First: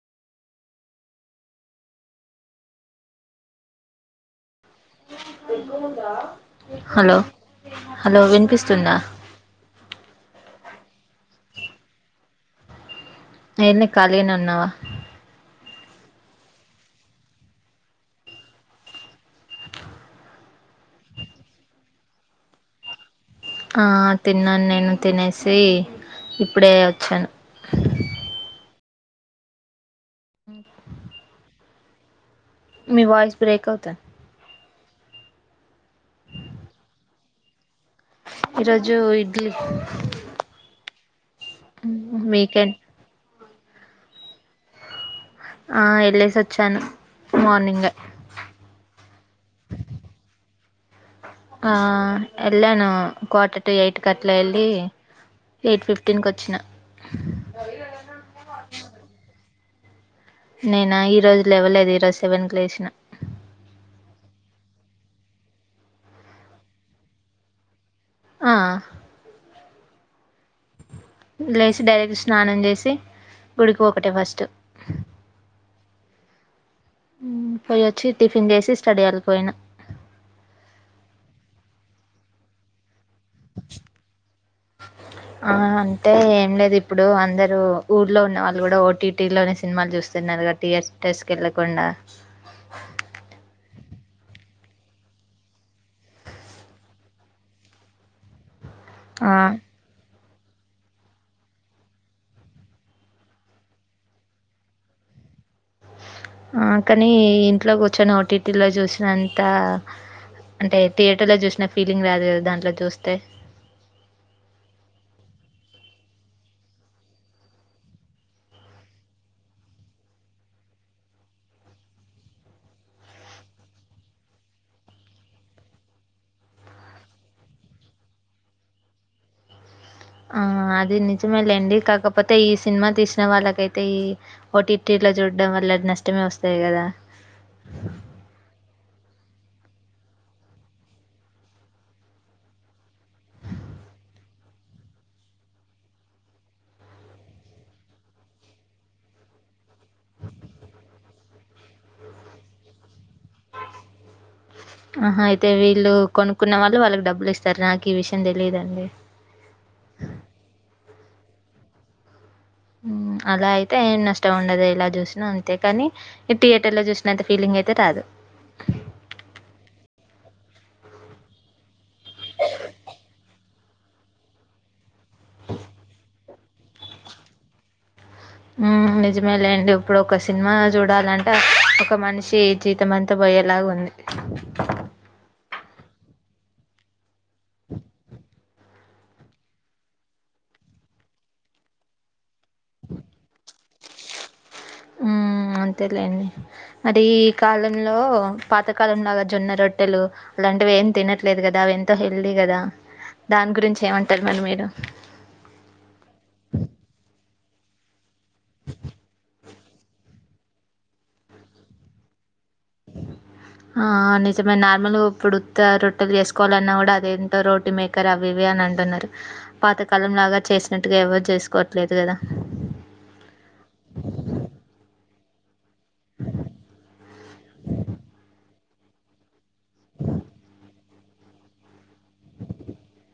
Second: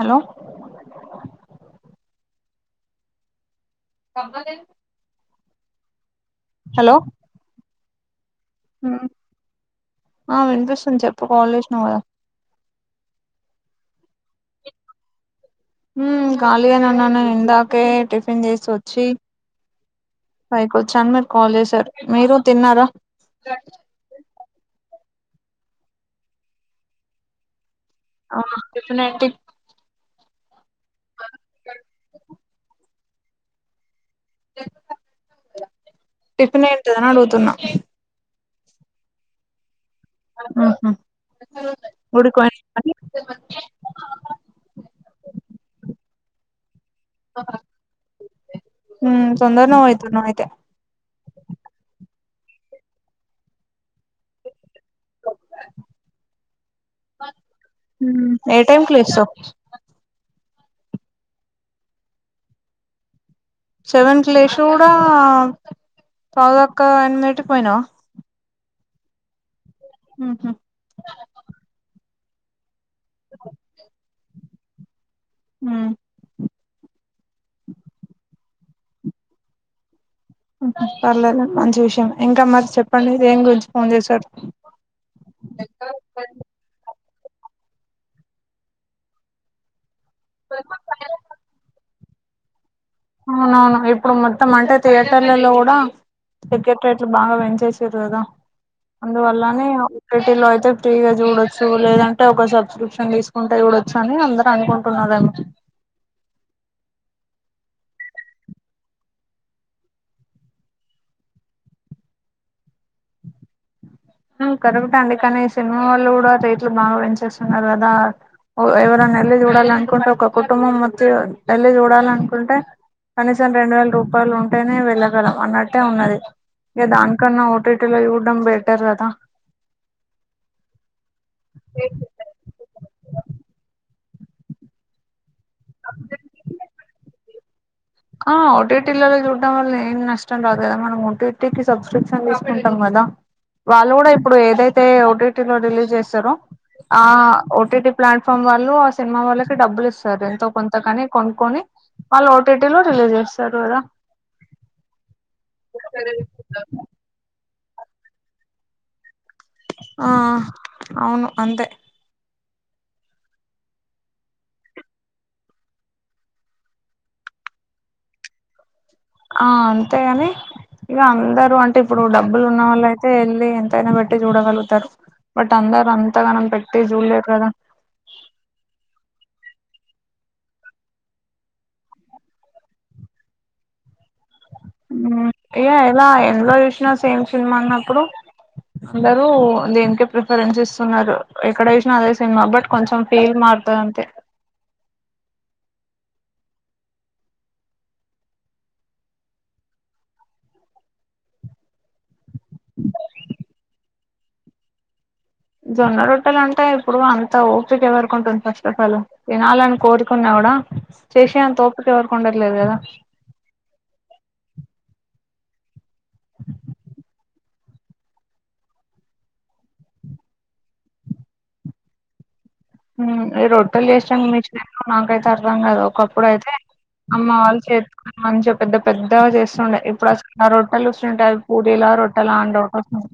Hello కబద hello hello విన్పిస్ మ్ ఆ వినిపిస్తుంది చెప్పు కాల్ చేసినవ్ కదా ఏందీ కళీగనే ఉన్నావా న్ ఖాళీగానే ఉన్నాను ఇందాకే టిఫిన్ చేసి వచ్చి ఫైకి వచ్చాను మీరు కాల్ చేసారు మీరు తిన్నారా ఆ తిన్నాను నేను తినేసి ఇప్పుడే వచ్చాను ఆ టిఫిన్ ఏంటి [inaudible] [inaudible] మీ వయిస్ బ్రేక్ అవుతంది ఎ టిఫిన్ ఏంటిదని అడుగుతున్నా ఈ రోజు ఇడ్లీ మ్ హు ఉడు వీకెండ్ ఆ వెళ్ళేసి వచ్చాను మార్నింగే మ్ తొందర్నె పోతున్నావ్ అయితే ఆ ఎళ్ళను క్వాటి టు ఎయిట్ కట్ల వేళ్ళి ఎయిట్ ఫిఫ్టీన్కి వచ్చిన ఏ టైమ్ కి లేచవ్ నేనా ఈ రోజు లెవలేదు ఈ రోజు సెవెన్ కి లేసిన సెవెన్ కి లేశిన కూడా పాదక్క ఎనిమిదిటికి పోయినావ ఆ హుమ్ హు లేసి డైరెక్ట్ స్నానం చేసి గుడికి ఒకటే ఫస్ట్ హుమ్ పోయోచ్చి టిఫిన్ చేసి స్టడీయల్ పోయినా పర్లేదు మంచి విషయం ఇంకా మరి చెప్ మళ్లీ దేన్ గురించి ఫోన్ చేశారు ఆ! అంటే ఏం లేదు ఇప్పుడు అందరు ఊర్లో ఉన్న వాళ్ళు కూడా ఓటీటీ లోనే సినిమాలు చూస్ తున్నారు గా టి ఎస్ టెస్ట్ ఎల్లకుండా అవునవును ఇప్పుడు మొత్తం అంటే థియేటర్లలో కూడా టికెట్ రేట్లు బాగా పెంచేసిరు కదా ఆ అందువల్లనే ఓటిటీ లో అయితే ఫ్రీగా చూడొచ్చు లేదంటే ఒక సబ్స్క్రిప్షన్ తీసుకుంటే చూడొచ్చని అందరు అనుకుంట అనుకుంటున్నారేమో కానీ ఇంట్లో కూర్చొని ఓటీటీలో చూసినంత అంటే థియేటర్ లో చూసిన ఫీలింగ్ రాదు కదా దాంట్లో చూస్తే కరెకక్టే అండి కానీ సినిమా వాళ్ళు కూడా రేట్లు బాగా పెంచేస్తున్నారు కదా ఎవరైనా ఎళ్లి చూడాలి అనుకుంటే ఒక కుటుంబం మొత్తం ఎళ్లి చూడాలి అనుకుంటే కనీసం రెండు వేల రూపాయలు ఉంటేనే వెళ్ళగలం అన్నట్టే ఉన్నది ఇంకా దానికన్నా ఓటటిలో చూడ్డం బెటర్ కదా ఆ అది నిజమే లేండి కాకపోతే ఈ సినిమా తీసిన వాళ్ళకైతే ఈ ఓటి టి లో చూడడం వల్ల నష్టమే వస్తాయి కదా ఆ ఓటిటి ల చూడడం వల్ల ఏం నష్టం రాదు కదా మనం ఒటీటికి సబ్స్క్రిప్షన్ తీసుకుంటాం కదా వాళ్ళు కూడా ఇప్పుడు ఏదైతే ఓటీటీ లో రిలీజ్ చేసారో ఆ ఓటీటీ ప్లాట్ఫామ్ వాళ్ళు ఆ సినిమా వాళ్ళకి డబ్బులు ఇస్తారు ఎంతో కొంత కాని కొనుక్కొని వాళ్ళు ఓటీటీ లో రిలీజ్ చేస్తారు కదా ఆహా అయితే వీళ్ళు కొనుక్కున్న వాళ్ళు వాళ్ళకి డబ్బులు ఇస్తారు నాకు ఈ విషయం తెలియదుండి ఆ అవును అంతే అలా అయితే ఏ నష్టం ఉండదు ఎలా చూసినా అంతే కాని ఈ థియేటర్ ల చూసినంత ఫీలింగ్ అయితే రాదు ఆ అంతేగాని ఇగ అందరు అంటే ఇప్పుడు డబ్బులు ఉన్న వాళ్ళయితే వెళ్ళి ఎంతైనా పెట్టి చూడగలుగుతారు బట్ అందరు అంతగనం పెట్టి జులేరు కదా హుమ్ నిజమే లేండి ఇప్పుడు ఒక సినిమా చూడాలంటే ఒక మనిషి జీతం అంతా పోయేలాగా ఉంది ఏ ఎలా ఎందులో చూసినా సేమ్ సినిమా అనప్పుడు అందరు దీనికే ప్రిఫరెన్స్ ఇస్తున్నారు ఎక్కడ వేసినా అదే సినిమా బట్ కొంచెం ఫేమ్ మార్ తది అంతే హుమ్ అంతేలేండి మరి ఈ కాలంలో పాతకాలంలాగా జొన్న రొట్టెలు అలాంటివి ఏం తినట్లేదు కదా అవి ఎంతో హెల్దీ కదా దాని గురించి ఏమంటారు మరి మీరు జొన్న రొట్టెలు అంటే ఇప్పుడు అంత ఓపిక ఎవరికుంటది ఫస్ట్ ఆఫ్ ఆల్ వినాలని కోరుకున్నా కుడా చేసే అంత వోపీక ఎవరికి ఉండట్లేదు కదా ఆ నిజమే నార్మల్గా ఇప్పుడు ఉత్త రొట్టెలు చేసుకోవాలన్నా కూడా అదేంత రొటీ మే ఆవి ఇవి అని అంటున్నారు పాతకాలం లాగా చేసినట్టుగా ఎవరు చేసుకోవట్లేదు కదా ఈ రొట్టెలు చేస్తాం మీచో నాకైతే అర్థం కదా ఒకప్పుడు అయితే అమ్మ వాళ్ళ చే మంచిగా పెద్ద పెద్దగా చేస్తుండే ఇప్పుడు అసలు రొట్టెలు వస్తుంటాయి అవి పూరీలా రొట్టెలా అనీ డౌట్ వస్తున్నయి.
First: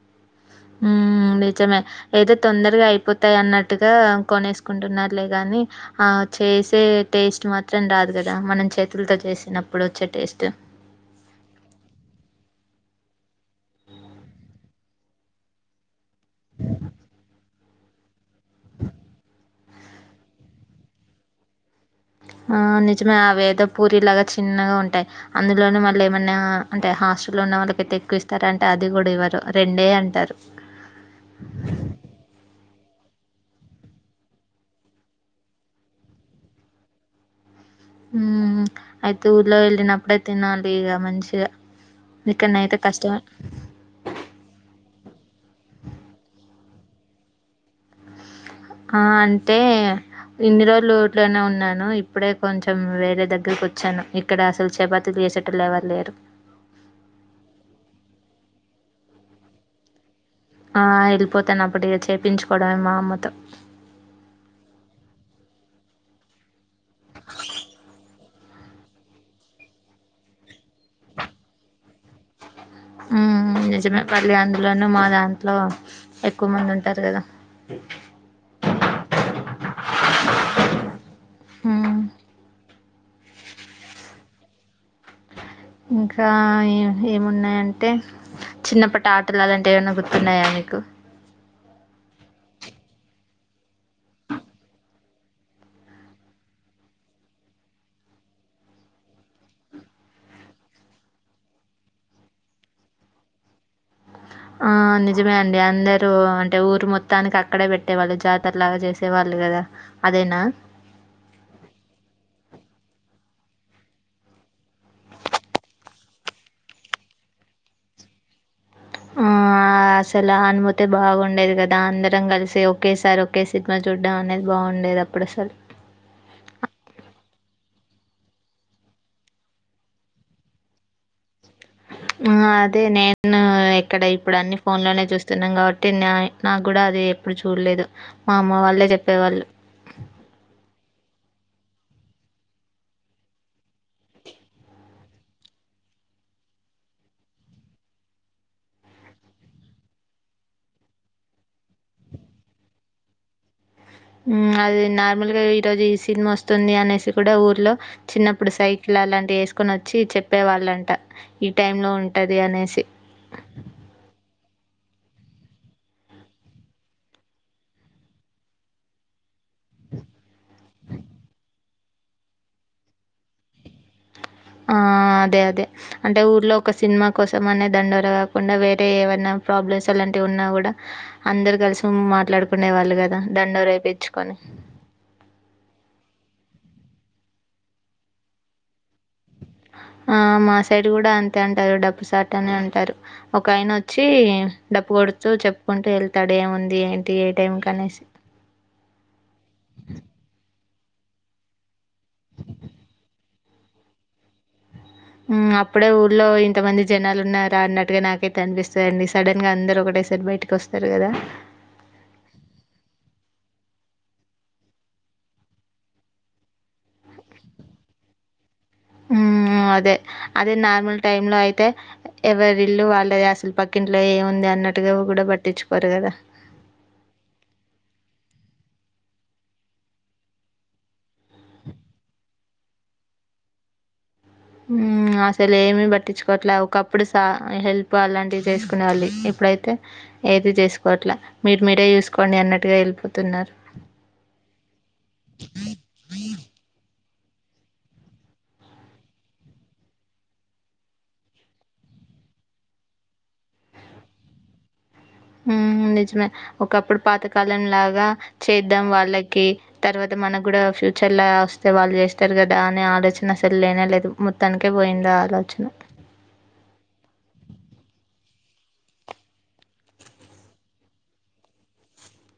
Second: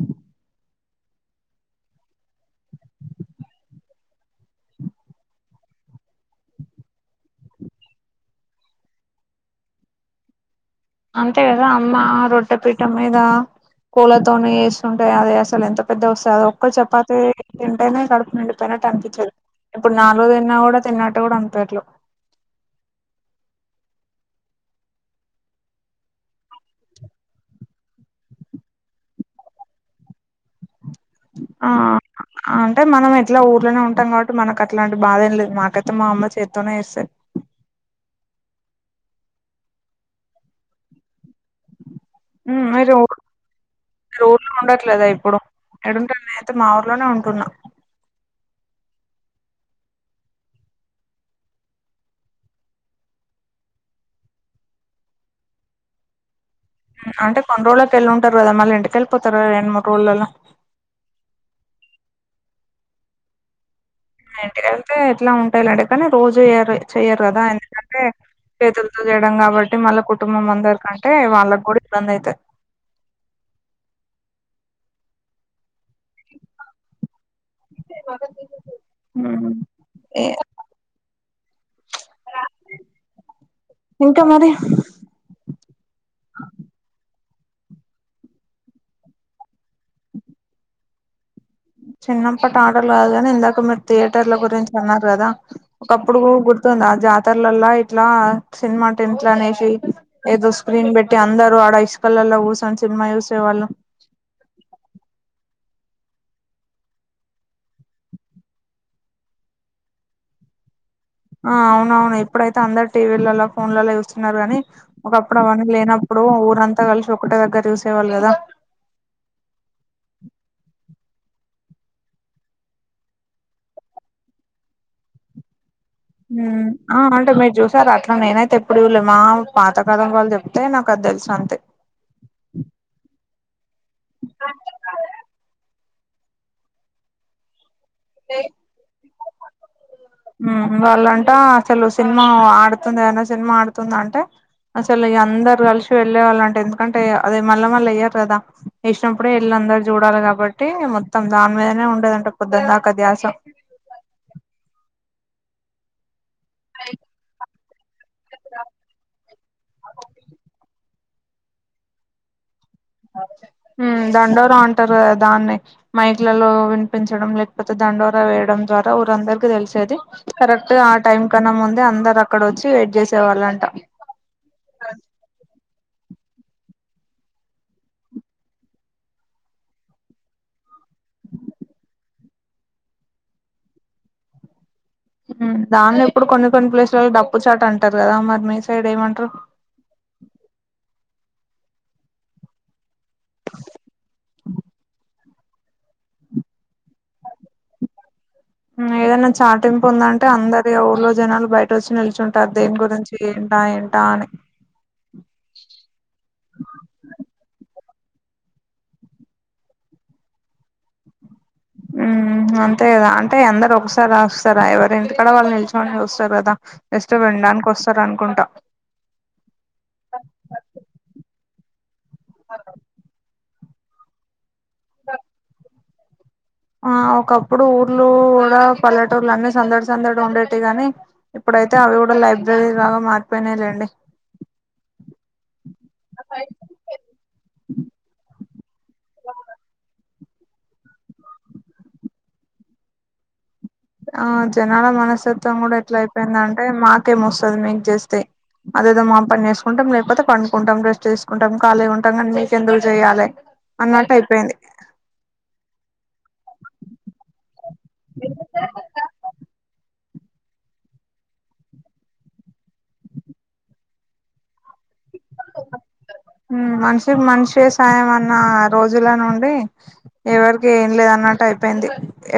హ్ నిజమే ఏదో తొందరగా అయిపోతాయి అన్నట్టుగా కొనేసుకుంటున్నారులే గాని ఆ చేసే టేస్ట్ మాత్రం రాదు కదా మనం చేతులతో చేసినప్పుడు వచ్చే టేస్ట్ అంతే కదా అమ్మ రొట్టే పీఠం మీద పూలతోనే ఏస్తుంటాయి అది అసలు అది ఎంత పెద్దగా వస్తుంది. అ ఒక్క చపాతి తింటెనే కడుపు నిండిపోయినట్టు అనిపించదు ఇప్పుడు నాలుగు తిన్నా కూడా తిన్నట్టు కూడా అనిపియట్లే ఆ నిజమే ఆవి అయితే పూరి లాగా చిన్నగా ఉంటాయి అందులోనే మళ్ళ ఏమన్నా అంటే హాస్టల్లో ఉన్న వాళ్ళకైతే ఎక్కువ ఇస్తారా అంటే అది కూడా ఇవ్వరు రెండే అంటారు. ఆ అంటే మనం ఎట్లా ఊర్లోనే ఉంటాం కాబట్టి మనకు అట్లాంటి బాధ ఏం లేదు మాకైతే మా అమ్మ చేతితోనే ఇస్తాది. హ్ అయితే ఊర్లో వెళ్ళినప్పుడే తినాలి ఇగ మంచిగా హ్మ్ ఇక్కడనయితే మీరు కష్టమే మీరు ఊర్లో ఉండట్లేదా ఇప్పుడు ఎడుంటా నేను అయితే మా ఊర్లోనే ఉంటున్నా ఆ అంటే ఇన్ని రోజులు ఊర్లోనే ఉన్నాను ఇప్పుడే కొంచెం వేరే దగ్గరకు వచ్చాను ఇక్కడ అసలు చపాతీలు చేసేటోల్లు ఎవరు లేరు అంటే కొన్ని రోజులకి వెళ్ళి ఉంటారు కదా మళ్ళీ ఇంటికేల్లిపోతారు రెండు మూడు రోజులల్ల ఆ వెళ్ళిపోతాను అప్పుడు ఇగా చేపించుకోవడమే మా అమ్మతో ఇంటికెళ్తే ఇట్లా ఉంటాలాండి కాని రోజు చేయ్యరు చెయ్యరు కదా ఎందుకంటే చేతులతో చేయడం కాబట్టి మళ్ళ కుటుంబం అందరికంటే వాళ్ళకి కూడా ఇబ్బంది అయితది నిజమే మళ్ళీ అందులోనూ మా దాంట్లో ఎక్కువ మంది ఉంటారు కదా హ్ ఏయా హ్మ్. ఇంకా మరి ఇంకా ఏమున్నాయంటే చిన్నప్పటి ఆటలు అలాంటివి ఏమైనా గుర్తున్నాయా మీకు చిన్నప్పటి ఆటలు కాదు కానీ ఇందాక మీరు థియేటర్ల గురించి అన్నారు కదా ఒకప్పుడు గుర్తుంద ఆ జాతరలలా ఇట్లా సినిమా టేమ్ట్ల అనేసి ఏదో స్క్రీన్ పెట్టి అందరు ఆడ ఇస్కల్ లల్ల కూసోని సినిమా చూసే వాళ్ళు ఆ నిజమే అండి అందరూ అంటే ఊరు మొత్తానికి అక్కడే పెట్టేవాళ్ళు జాతరలాగా చేసేవాళ్ళు కదా అదేనా ఆ అవునవును ఇప్పుడైతే అందరు టీవీలలో ఫోన్లలో చూస్తున్నారు గాని ఒకప్పుడు అవన్నీ లేనప్పుడు ఊరంతా కలిసి ఒకటే దగ్గర చూసేవాళ్ళు కదా ఆ అసలు అనుమతే బాగుండేది కదా అందరం కలిసి ఒకేసారి ఒ ఓకే సినిమా చూడ్డం అనేది బాగుండేది అప్పుడు అసలు ఆ అంటే మీరు చూసారు అట్లా నేనైతే ఎప్పుడు చూడలే మా పాత కాలం వాళ్ళు చెప్తే నాకు అది తెలుసు అంతే ఉ అదే నేను ఇక్కడ ఇప్పుడు అన్ని ఫోన్ లోనే చూస్తున్నా కాబట్టి తిన నాకు కూడా అది ఎప్పుడు చూడలేదు మా అమ్మ వాళ్ళే చెప్పేవాళ్ళు వాళ్ళంటా అసలు సినిమా ఆడుతుంది ఏనా సినిమా ఆడుతుంది అంటే అసలు ఇగ అందరు కలిసి వెళ్ళే వాళ్ళు అంటే ఎందుకంటే అదే మళ్ళ మళ్ళ ఎయ్యరు కదా! ఏసినప్పుడే ఎళ్ళి అందరు చూడాలి కాబట్టి మొత్తం దాని మీదనే ఉంటదంట పొద్దందాకా ధ్యాస. మ్మ్ అది నార్మల్ గా ఈ రోజు ఈ సినిమా వస్తుంది అనేసి కూడా ఊర్లో చిన్నప్పుడు సైకిల్ అలాంటివి ఏసుకొని వచ్చి చెప్పే వాళ్ళంట ఈ టైం లో ఉంటది అనేసి. మ్మ్ దండోర అంటారు కదా దాన్నే. మైక్లలల్లో వినిపించడం లేకపోతే దండోరా వేయడం ద్వారా ఊరందరికి తెలిసేది. కరెక్ట్ గా ఆ టైం కన్నా ముందే అందరు అక్కడ వచ్చి వెయిట్ చేసే వాళ్ళంట. ఆఁ అదే అదే అంటే ఊర్లో ఒక సినిమా కోసం అనే దండోర కాకుండా వేరే ఏవైనా ప్రాబ్లమ్స్ అలాంటివి ఉన్నా కూడ అందరు కలిసి మాట్లాడుకునే వాళ్ళు కదా దండోరా ఏపిచ్చుకొని మ్ దానిలో ఇప్పుడు కొన్ని కొన్ని ప్లేసులల్లో డప్పు చాటు అంటారు కదా! మరి మీ సైడ్ ఏమంటరు? ఆఁ మా సైడ్ కూడ అంతే అంటారు డబ్బు సాటు అనే అంటారు. ఒక ఆయన వచ్చి డప్పు కొడు తు చెప్పుకుంటూ వెళ్తడు ఏముంది, ఏంటి, ఏ టైం కనేసి మ్ ఏదన్న చాటింపు ఉందంటే అందరి ఊళో జనాలు బయట వచ్చి నిలిచుంటారు దేని గురించి ఏంటా ఏంటా అని మ్మ్ అప్పుడే ఊర్ళో ఇంతమంది జనాలు ఉన్నారా అన్నట్టుగా నాకైతే అనిపిస్తది అండి సడన్ గా అందరు ఒకటేసారి బయిట కొస్తరు కదా మ్మ్ అంతే కదా అంటే అందరు ఒకసారి రాస్తారా ఎవరి ఇంటికాడ వాళ్ళు నిలిచొని చూస్తరు కదా జస్టు విండానికి వస్తరు అనుకుంట మ్మూఁ అదే అదే నార్మల్ టైమ్ లో అయితే ఎవరి ఇల్లు వాళ్ళదే అసలు పక్కింట్లో ఏముంది అన్నట్టుగా కూడ పట్టిచుకోరు కదా! ఆఁ ఒకప్పుడు ఊర్లు కూడ పల్లెటూర్లు అన్ని సందడి సందడి ఉండేటివీ గానీ ఇప్పుడైతే అవి కూడ లైబ్రరీ లాగా మారిపోయినై లేండి. మ్మూఁ అ సలు ఏమీ పట్టించుకోవట్లే ఒకప్పుడు సా హెల్ప్ అలాంటివి చేసుకునే వాళ్ళు. ఇప్పుడైతే ఏది చేసుకోవట్లా మీరు మీరే చూసుకోండి అన్నట్టుగా ఎళ్ళిపోతున్నారు. ఆ జనాల మనస్తత్వం కూడ ఎట్ల అయిపోయిందంటే మాకేమొస్తుంది మీకు చేస్తే అదేదో మా పని చేసుకుంటం లేకపోతే పండుకుంటం రెస్ట్ చేసుకుంటం ఖాళిగా ఉంటం గాని మీకెందుకు చేయాలే అన్నట్టు అయిపోయింది. మ్మ్ మ్ నిజమే ఒకప్పుడు పాతకాలం లాగా చేద్దాం వాళ్ళకి తర్వా త మనకు గూడ ఫ్యూచర్ల వస్తే వాళ్ళు చేస్తరు కదా అనే ఆలోచన అసలు లేనే లేదు. మొత్తానికే పోయిందా ఆలోచన మనిషికి మనిషే సాయం అన్న రోజుల నుండి, ఎవరికి ఏం లేదు అన్నట్టు అయిపోయింది.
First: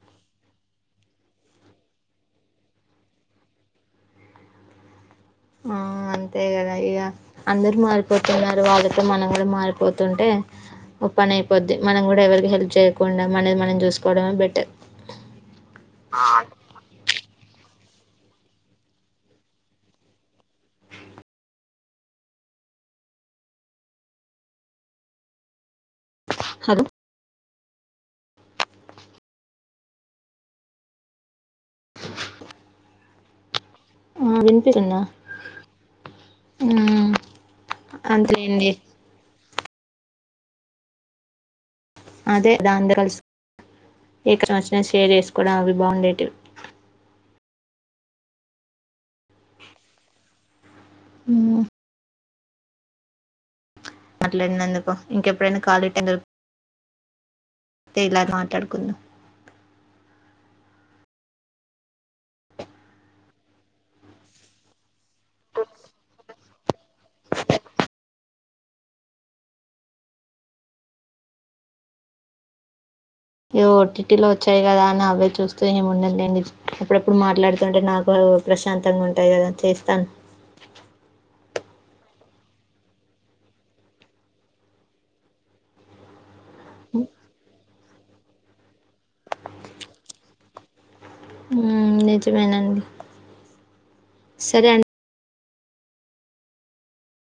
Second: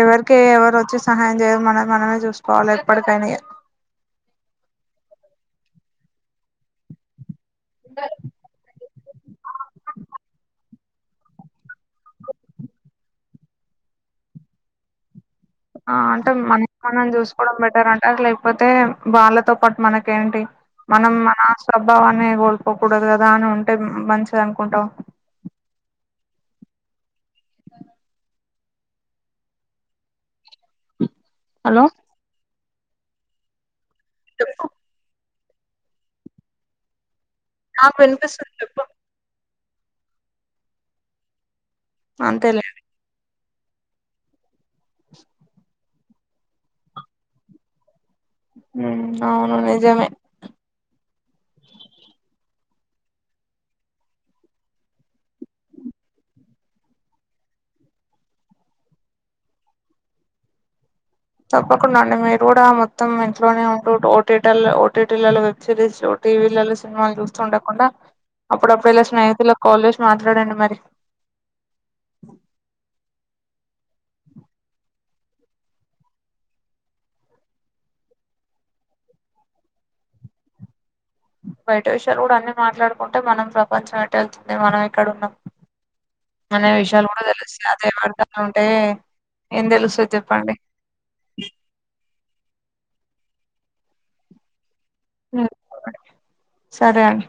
ఎవరికి ఎవరు వచ్చి సహాయం చేయరు మనది మనమే చూసుకోవాలి ఎప్పటికైనా ఇగ ఆ అంతే కదా ఇగ అందరు మారిపోతున్నారు వాళ్ళ తో మనం గూడ మారిపోతుంటే ఓ పని అయిపోద్ది మనం గూడ ఎవరికి హెల్ప్ చేయకుండా మనది మనం చూసుకోవడమే బెటర్! ఆ అంటే మనం మనం చూసుకోవడం బెటర్ అంటే లేకపోతే వాళ్ళతో పాటు మనకేంటి మనం మన స్వభావాన్ని కోల్పోకూడదు కదా అని ఉంటే మంచిది అనుకుంటం హలో హలో ఆఁ వినిపిస్తుందా? మ్మ్ ఆ విన్పిస్సుంది అంతేలేండి ఎప్పు అదే అంతేలే దాన్ద కల్స్ ఏక వచన షేర్ చేసుకోవడం అవి బాగుండేటివి హూ అవును నిజమే హూ మాట్లాడ్నందుకు ఇంకెప్పుడైనా కాలీ టైం దొ తే ఇలా మాట్లాడుకుందం తప్పకుండా అండి మీరు గూడా మొత్తం ఇంట్లోనే ఉంటూ ఓటీటల్ ఓటీటీలల్లో వెబ్ సిరీస్ చూ టీవీలల్లో సినిమాల్ చూస్తూ ఉండకుండా అప్పుడప్పుడు ఇలా స్నేహితుల కాల్ చేసి మాట్లాడండి మరి ఏ ఓ టిటిలో ఒచ్చాయ్ గదా అని అవే చూస్తే ఏం ఉండలేండి అప్పుడప్పుడు మాట్లాడుతుంటే నాకూ అదో ప్రశాంతంగ ఉంటయ్ గదా చేస్తాన్ బయట విషయాలు గూడా అన్ని మాట్లాడుకుంటే మనం ప్రపంచం ఎట్ ఎళ్తుంది మనం ఎక్కడున్నం అనే విషయాలు గూడ తెలుస్తా అదే వర్గాలో ఉంటే ఏం దెలుస్తద్ జెప్పండి హూ నిజమేనాండి సరే అండి సరే అండి